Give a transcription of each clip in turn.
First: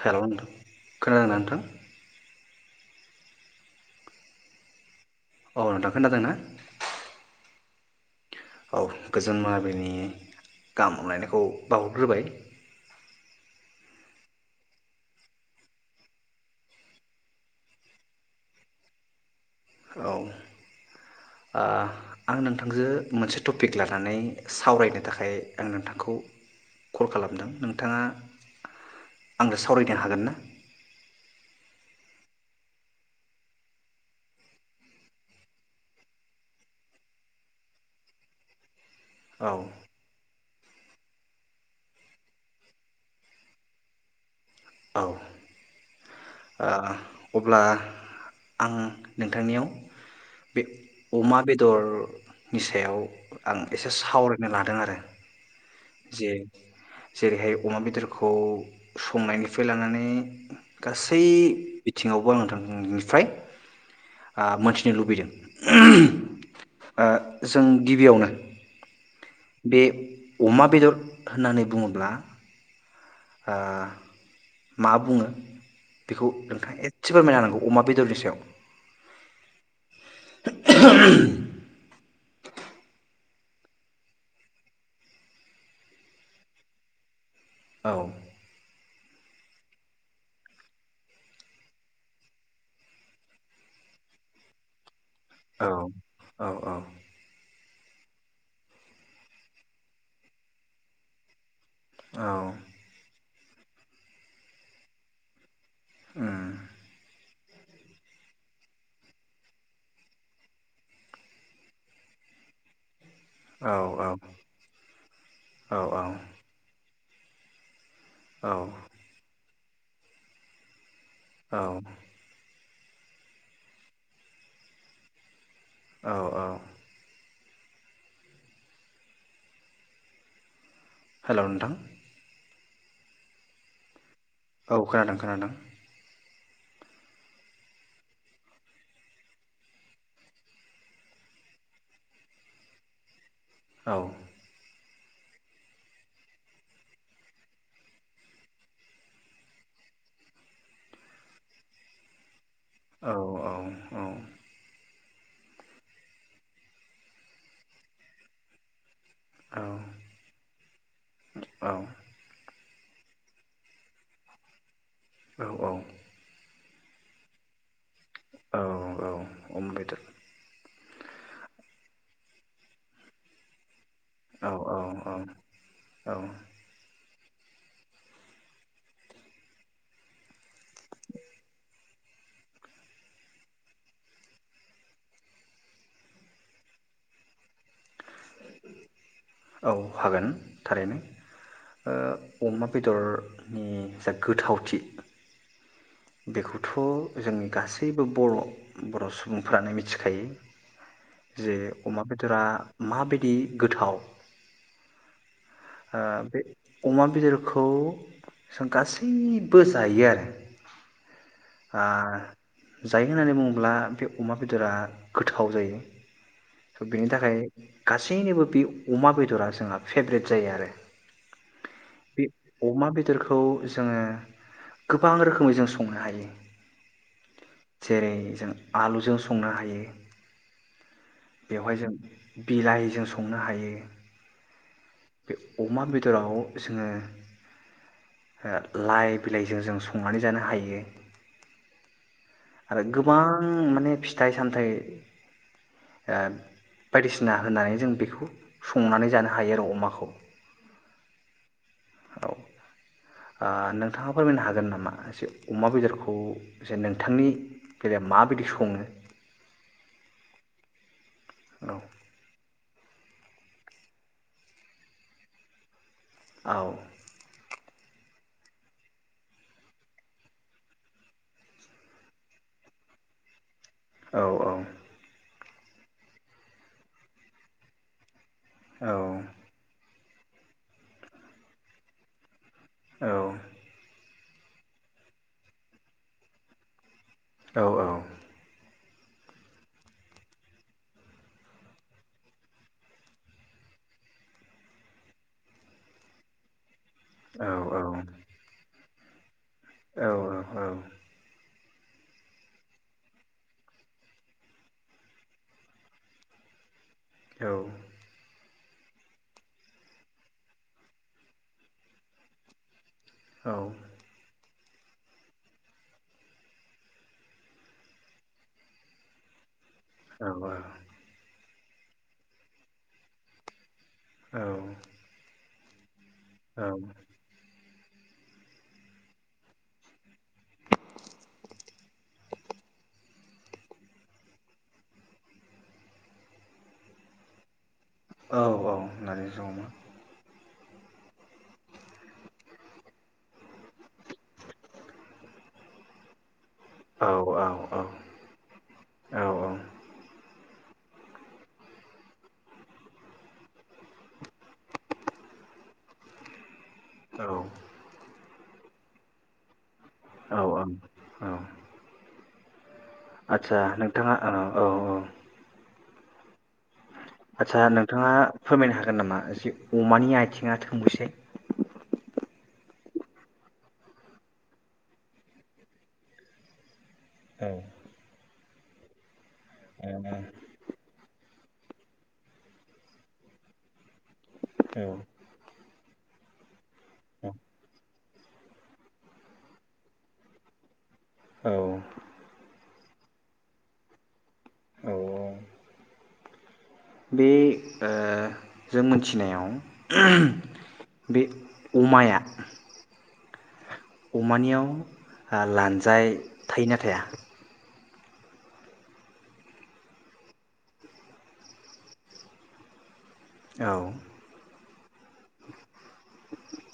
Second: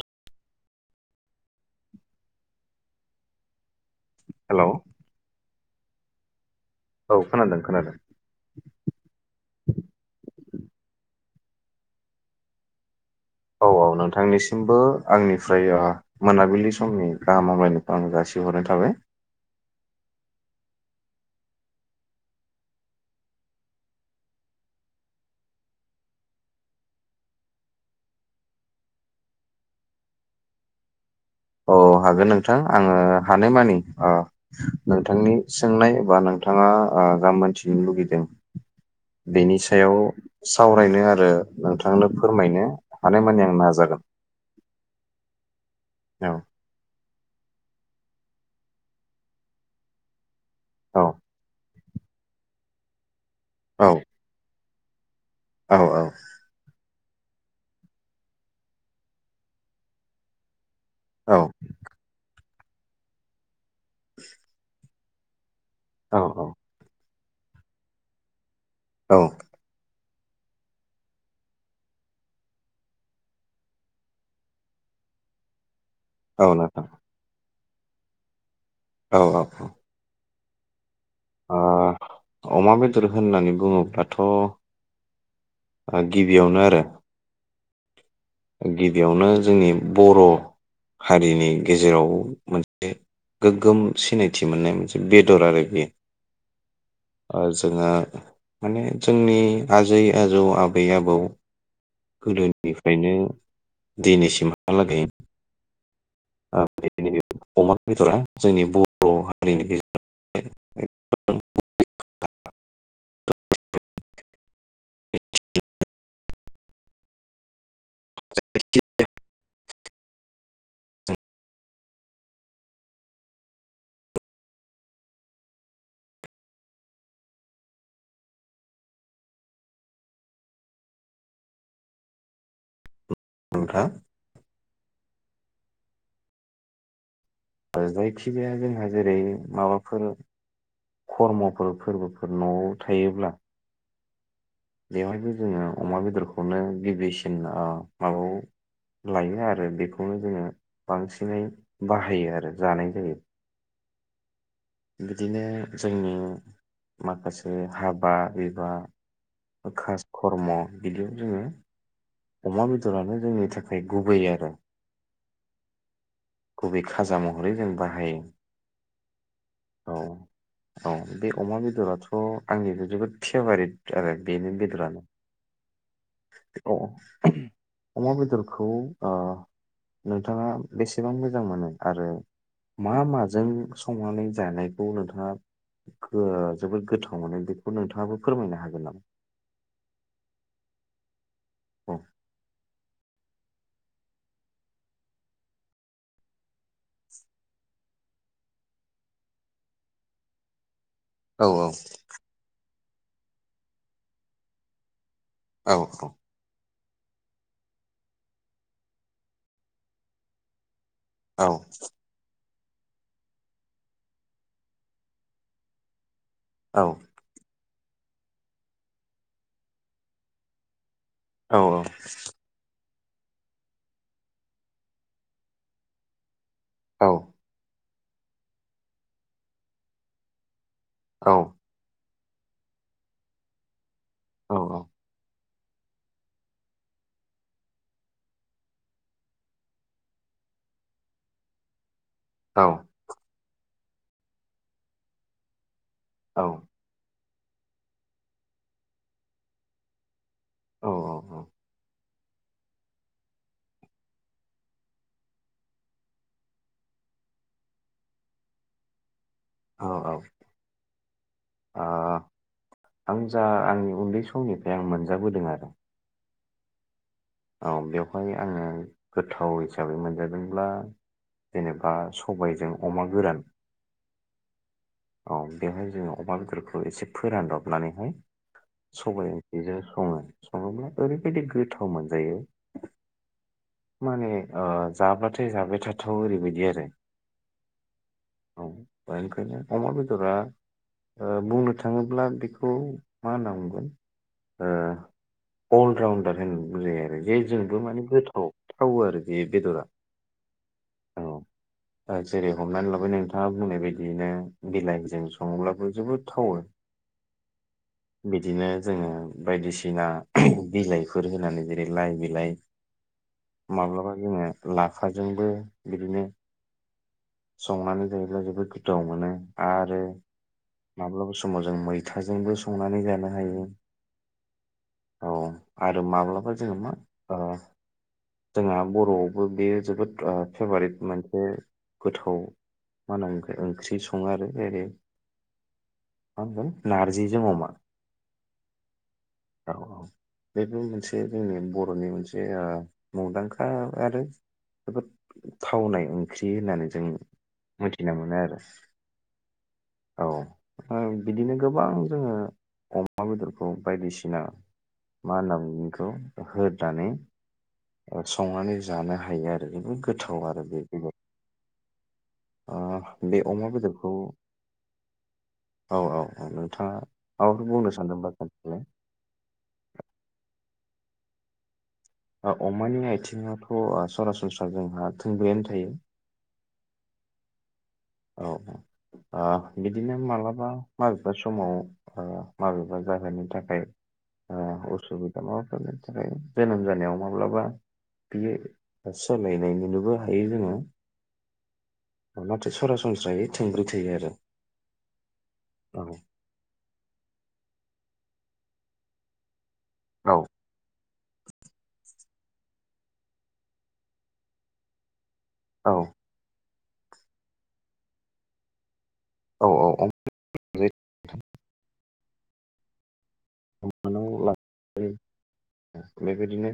हेल' नोंथां खोनादोंना नोंथां हेलौ, औ नोथां खोनादोंना औ खोनादों खोनादों औ गोजोन मोनाबिलिनि गाहाम हामलायनाय खौ बावहरग्रोबाय औ औ नोंथांनिसिमबो आंनिफ्राय आ मोनाबिलि समनि गाहाम हामलायनायखौ आं जासिहरनाय थाबाय औ आ नोंथांजो मोनसे टपिक लानानै सावरायनो थाखाय आं नोंथांखौ कल खालामदों नोंथाङा आंजों सावरायनो हागोन ना? औ हागोन नोंथां आङो हानायमानि ओ नोंथांनि सोंनाय एबा नोंथाङा गाम मोनथिनो लुगैदों। औ बेनि सायाव सावरायनो आरो नोंथांनो फोरमायनो हानायमानि आं नाजागोन औ औ आ अब्ला आं नोंथांनियाव बे अमा बेदर नि सायाव आं औ एसे सावरायनो लानो नुदों आरो औ औ जे जेरैहाय अमा बेदरखौ संनायनि फायलांनानै गासै औ बिथिङावबो आं थां उम ओमफाय आ मोन नो लुबैदों। औ ओ जों गिबियावनो औ बे अमा बेदर होननानै बुङोब्ला ओ मा बुङो? बेखौ औ नोंथां नोंथाङा एसे फोरमायना होनांगौ? अमा बेदरनि सायाव औ औ औ [inaudible] ओ [inaudible] अमा बेदर होननानै बुङोब्लाथ' गिबियावनो आरो औ गिबियावनो जोंनि बर' हारिनि गेजेराव मोनसे गोग्गोम सिनायथि मोननाय मोनसे बेदर आरो औ औ बेयो जोंहा माने जोंनि आजै-आजौ आबै-आबौ औ गोदोनिफ्रायनो दिनैसिमहालागै उम बे अमा बेदरा जोंनि बर' हारिनि गेजेर [unintelligible] औ औ औ औ [unintelligible] औ औ औ हेलौ नोंथां बुं नोंथां। औ खोनादों खोनादों जायखिजाया जोंहा जेरै माबाफोर खर्मफोर फोरबोफोर न'आव थायोब्ला औ बेवहायबो जोङो अमा बेदरखौनो गिबिसिन माबायाव लायो आरो बेखौनो जोङो बांसिनै बाहायो आरो जानाय औ जायो। औ औ बिदिनो जोंनि माखासे हाबा बिबा औ खास खर्म बिदियाव जोङो अमा बेदरानो जोंनि थाखाय गुबै आरो औ औ गुबै खाजा महरै जों बाहायो। औ औ अमा औ बेदर औ बे अमा बेदराथ' आंनि जोबोद फेभारेट आरो औ बेनो औ बेदरानो। औ औ अ अमा बेदरखौ ओ नोंथाङा बेसेबां मोजां मोनो आरो मा माजों संनानै जानायखौ नोंथाङा जोबोद ओ गोथाव मोनो बेखौ नोंथाङाबो फोरमायनो हागोन नामा? औ हागोन थारैनो। औ ओ अमा बेदर नि जा गोथावथि बेखौथ' जोंनि गासैबो बर' बर' सुबुंफ्रानो मिथिखायो औ जे अमा बेदरआ माबायदि गोथाव औ ओ बे अमा बेदरखौ जों गासैबो जायो आरो औ ओ जायो होनानै बुङोब्ला बे अमा बेदरा गोथाव जायो। औ थ' बेनि थाखाय गासैनोबो बे अमा बेदरा जोंहा फेब्रेट जायो आरो। औ औ दोरखौ जोङो गोबां रोखोमै जों संनो हायो। औ जेरै जों आलुजों संनो हायो। औ बेवहाय जों बिलाइजों संनो हायो। औ औ बे अमा बेदराव जोङो ओ लाइ बिलाइजों जों संनानै जानो हायो। आरो गोबां माने फिथाइ सामथाइ ओ औ बायदिसि ना होनानै जों बेखौ संनानै जानो हायो आरो अमाखौ। औ औ औ औ ओ नोंथाङा फोरमायनो हागोन नामा जे अमा बेदरखौ जे नोंथांनि बेलायाव माबायदि सङो? औ औ औ अ आं जा आंनि उन्दै समनिफ्राय आं मोनजाबोदों आरो औ औ बेवहाय आङो गोथाव हिसाबै मोनजादोंब्ला जेनेबा सबायजों अमा गोरान। औ औ औ बेवहाय जोङो अमा बेदरखौ एसे फोरानब्रबनानैहाय औ सबाइ ओंख्रैजो सङो सङोब्ला ओरैबायाददि गोथाव मोन जायो। औ माने जाब्लाथाय जाबाय थाथाव ओरैबायदि आरो। औ औ औ बे ओंखायनो अमर बेदरा बुंनो थाङोब्ला बेखौ मा होनना बुंगोन ओ अल राउनदार होन बुंजा औ औ जेजोंबो माने गोथाव। औ आरो बे बेदरा औ जेरै हमनानै लाबाय नोंथाङा बुंनाय बायदियैनो बिलाइजों सङोब्लाबो जोबोद थावो। बिदिनो जोङो बायदिसिना बिलाइफोर होनानै ज' देग्लाय बिलाय माब्लाबा जोङो लाफाजोंबो बिदिनो संनानै जायोब्ला जोबोद गोथाव मोनो। आरो माब्ला स साम' जों मैथाजोंबो संनानै जानो हायो। औ उम आरो माब्लाबा औ जोङो मा ओ जोंहा बर'आवबो बेयो जोबोद ओ फेभारेट मोनसे गोथाव मा होनोखाय ओंख्रि सङो आरो जै मा होनगोन नारजिजों अमा। औ औ नारजिजों अमा। औ औ बेबो मोनसे जोंनि बर'नि मोनसे ओ मुंदांखा आरो जोबोद थावनाय ओंख्रि होननानै जों औ औ औ मिथिना मोनो आरो औ औ। ओ बिदिनो गोबां जोङो अमा बेदरखौ बायदिसिना मा होनना बुङो बिखौ? ओ होद दाने ओ संनानै जानो हायो आर ओरैबो औ गोथाव आरो बे बेगर आथसा बेदरखौ नोंथाङा औ औ औ औ औ औ नोंथाङा आदसा माबाफोर बुंनो नोंथाङा सानदोंबा फोरमायनो खोन्थालाय हागोन नामा जि अमानि आथिङा थों थंबैसे ओ अमानि आथिङावथ' ओ सरासनस्रा जोंहा थोंब्रैयानो थायो। औ औ औ ओ बिदिनो मालाबा माबि बे समाव ओ माबेबा जाहोननि थाखाय ओ औ औ असुबिदा माबाफोर जायो। जोनोम जानायाव औ माब्लाबा बियो सोलायनाय नुनोबो हायो जोङो। औ नाथाय सरासनस्रायै थोंब्रै थायो आरो। औ औ औ बे ओ जों मिथिनायाव औ बे अमाया अमानियाव ओ औ लानजाय थायोना थाया औ औ औ [unintelligible] औ थांनानै लांफायो। बेबायदिनो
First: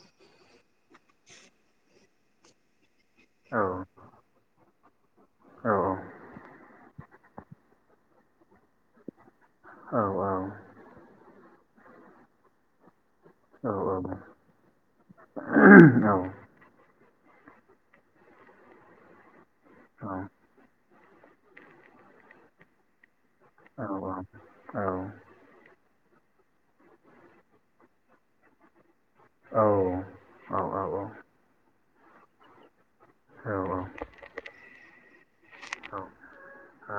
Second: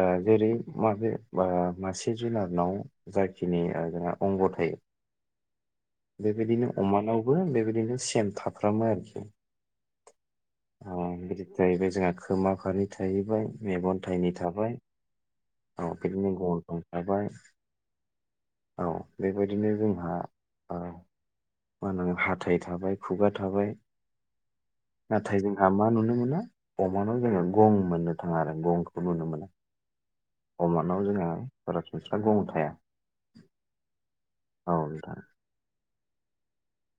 ओ जेरै माबेबा मासे जुनारनाव औ जाखिनि ओ जोंहा अंग थायो। औ बेबायदिनो अमानाव बो बेबायदिनो सेम था फ्रामो आरोखि औ औ आ जाहैबाय जोंहा खोमा फारनै थायो। बाय मेगन थाइनै थाबाय बिदिनो औ गन्थं थाबाय औ बेबाय दिनो जोंहा मा होननांगोन हाथाय थाबाय खुगा औ थाबाय औ नाथाय जोंहा मा नुनो। मोना अमानाव जोङो। गं मोननो थाङा आरो गं औ औ औ औ जोंहा सरासनस्रा गं थाया। औ नोंथां ओ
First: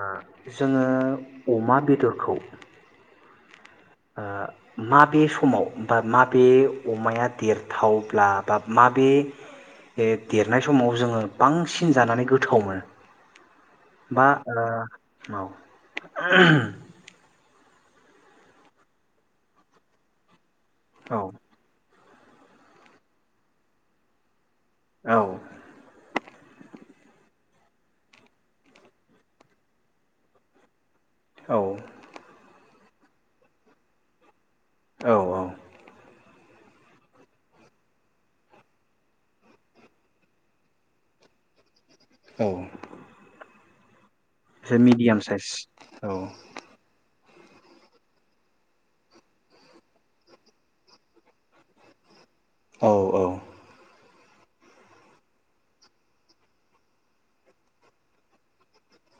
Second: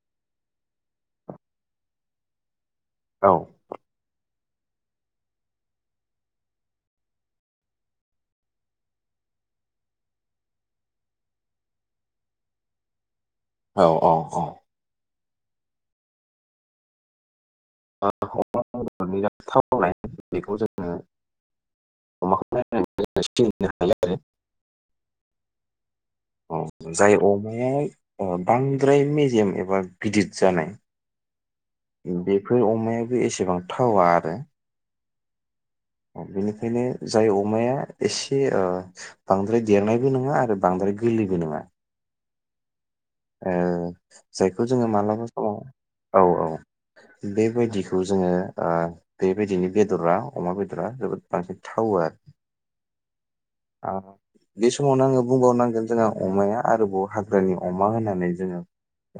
जोङो अमा बेदरखौ औ ओ माबे समाव बा माबे अमाया देरथावब्ला बा माबे देरनाय समाव जोङो बांसिन जानानै गोथाव मोनो? औ औ बा ओ माव [unintelligible] बेखौ जों औ [unintelligible] औ औ जाय अमाया बांद्राय मेजेम एबा गिदिद जानाय औ बेफोर अमाया एसेबां थावा आरो। औ औ। बेनिखायनो जाय अमाया एसे ओ बांद्राय देरनायबो नङा आरो बांद्राय गोरलैबो नङा औ। ओ जायखौ एसे जोङो मिडियाम मालाबा साइज समाव औ औ। बेबायदिखौ जोङो ओ बेबायदिनि बेद'रा अमा बेद'रा जोबोद बांसिन थावो आरो। औ औ। आ बे समावनो आङो बुंबावनांगोन जोंहा अमाया आरोबाव हाग्रानि अमा अमा होननानै जोङो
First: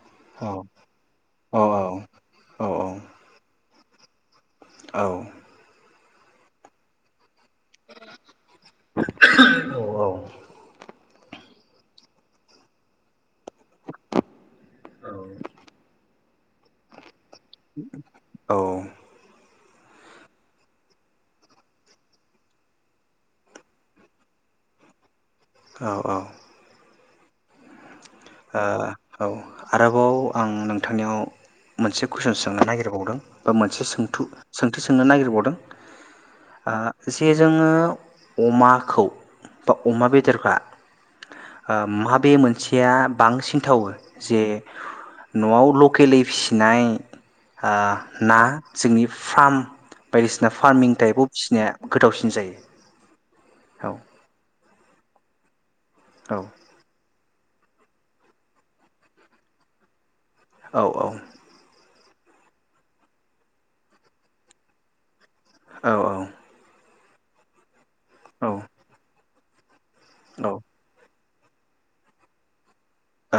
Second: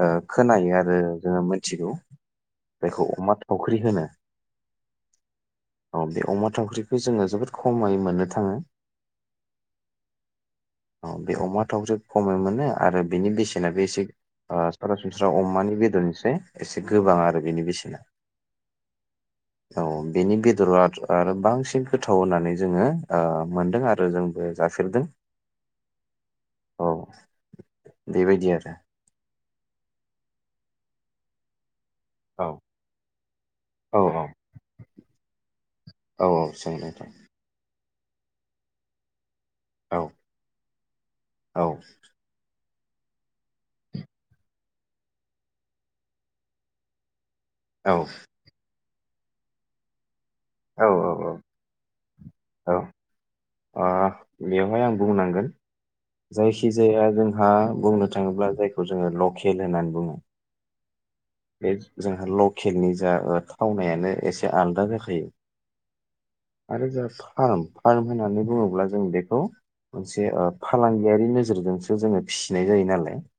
ओ औ खोनायो आरो जोङो औ मोनथिगौ औ बेखौ अमा थाव फख्रि होनो। औ। औ बे अमा थावख्रिखौ जोङो जोबोद खमायै मोननो थाङो। औ बे अमा थावख्रिखौ खमावनो मोनो आरो बिनि बेसे बेनाबो एसे ओ सरासनस्रा अमानि बेदरनिस्रै एसे गोबां आरो बेनि बेसेना। ओ औ बेनि बेद'रआ आरो बांसिन गोथाव होननानै जोङो ओ मोनदों आरो जोंबो जाफेरदों। औ औ। औ। बेबायदि ओ आरो औ आरोबाव आं नों थांनियाव मोनसे कुइसन औ सोंनो नागिरबावदों बा मोनसे औ सोंथु औ सोंथि सोंनो नागिरबावदों औ सों ओ नोंथां जे जोङो अमाखौ बा औ अमा बेदरफा औ आ माबे मोनसे गैया बांसिन थावो जे न'आव लकेलै फिसिनाय ओ औ ना जोंनि फार्म बायदिसिना औ फारमिं टाइपआव औ फिसिनाया गोथावसिन जायो औ। खायनो आं बुंनांगोन- जायखि जाया जों आ बुंनो थाङोब्ला जायखौ जोङो लकेल होननानै बुङो औ औ। बे जोंहा लकेलनि जा ओ थावनायानो एसे आलदा जाखायो। औ औ। [unintelligible] फार्म होननानै औ बुङोब्ला जों बेखौ मोनसे ओ फालांगियारि नो गेजेरजोंसो जोंङो फिसिनाय जायो नालाय औ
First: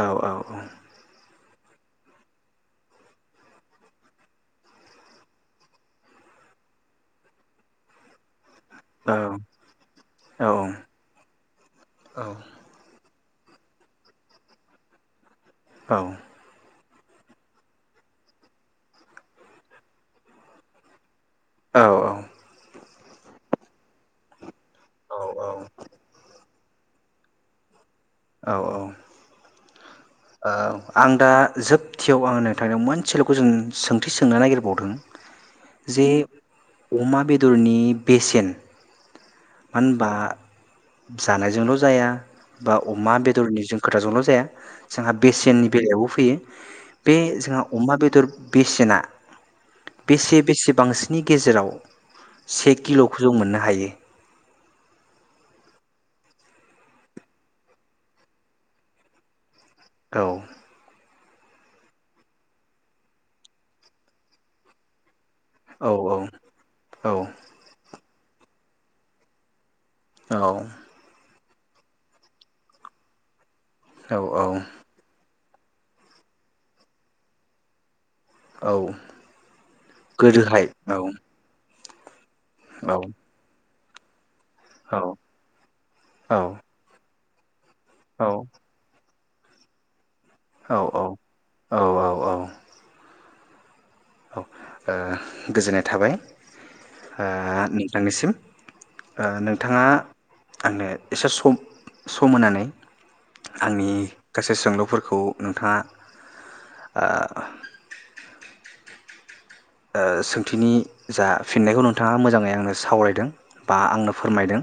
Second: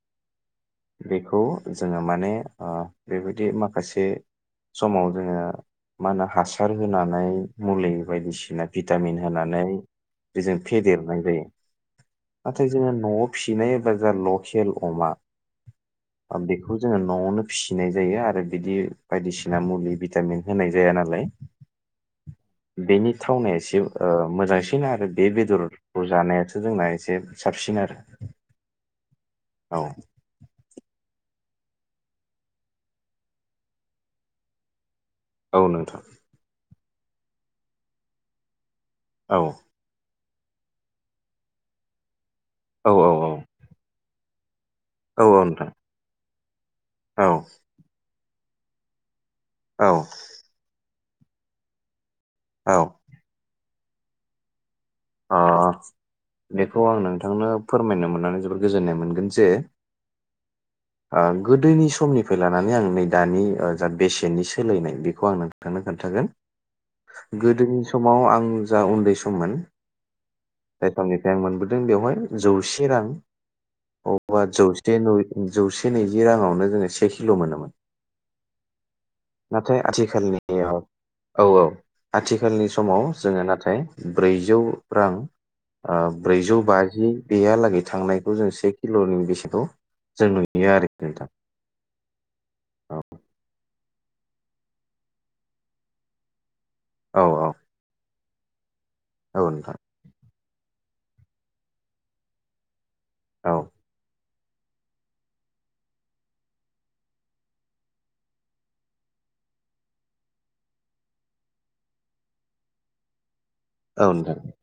बेखौ जोङो माने ओ बेबायदि माखासे समाव जोङो मा होनो हासार होनानै मुलि बायदिसिना भिटामिन होनानै बेजों फेदेरनाय जायो नाथाय जोङो न'आव फिसिनाय बा जा लकेल अमा आं बेखौ जोङो न'आवनो फिसिनाय जायो आरो बिदि बायदिसिना मुलि भिटामिन होनाय जाया नालाय औ औ बेनि थावनाया एसे ओ मोजांसिन फिन आरो बे बेदरखौ जानाया जोंना एसे साबसिन आरो औ औ औ ओ आं दा जोबथियाव आं नोंथांनियाव मोनसेल' कुइसन सोंथि सोंनो नागिरबावदों औ नोंथां जे अमा बेदरनि बेसेन औ मान होनबा जानायजोंल' जाया औ औ अमा बेदरनि जों खोथाजोंल' थे जोंहा औ नोंथां बेसेननि बेलायावबो फैयो। बे औ जोंहा अमा बेदर बेसेना औ बेसे बेसे बांसिन नि गेजेराव से औ किल'खौ जों मोननो हायो। आ बेखौ आं नोंथांनो फोरमायनो मोननानै जोबोद गोजोननाय मोनगोन जे औ ओ गोदोनि समनिफाय लानानै आं नै दानि जा बेसेननि सोलायनाय बे आं नोंथांनो औ खोन्थागोन औ गोदोनि सम समाव आं जा उन्दै सममोन औ जाय समनिफ्राय मोनबोदों बेवहाय जौसे रां। औ औ औवा जौसे नुयो। जौसे नैजि राङावनो जोङो से खिल' मोनोमोन। औ नाथाय आथिखाल नियाव औ औ। आथिखालनि औ समाव जोङो नाथाय। ब्रैजौ। औ औ रां ओ औ ब्रैजौ बाजि। बेया लागै। थांनायखौ जों से किल'नि बिज थिखौ जों नुयो औ आरोखि नोंथां औ औ। औ ओ गोजोननाय थाबाय। ओ औ औ नोंथांनिसिम। ओ औ नोंथां नोंथाङा आंनो एसे समप-सम होनानै। औ आंनि गासै सोंलुफोरखौ नोंथाङा ओ ओ सोंथिनि जा फिननायखौ नोंथाङा मोजाङै आंनो सावरायदों। बा औ आंनो नोंथां फोरमायदों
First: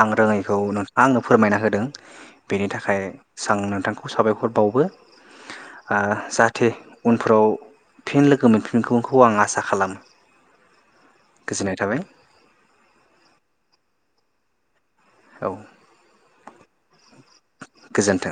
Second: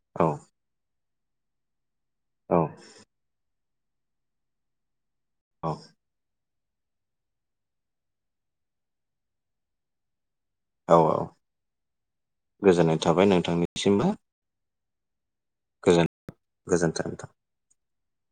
आं औ रोङैखौ नों आंनो फोरमायना होदों। बेनि औ थाखाय सांनोद बिथांखौ साबायखर बावबो। आ जाथ धे उनफोराव फिन लोगो मोनफिनखौ खौ आं आसा खालामो। औ औ गोजोननाय थाबाय गोजोननाय थाबाय नोंथां निसिमबो। औ गोजोन गोजोनथों नोंथां। गोजोन्थों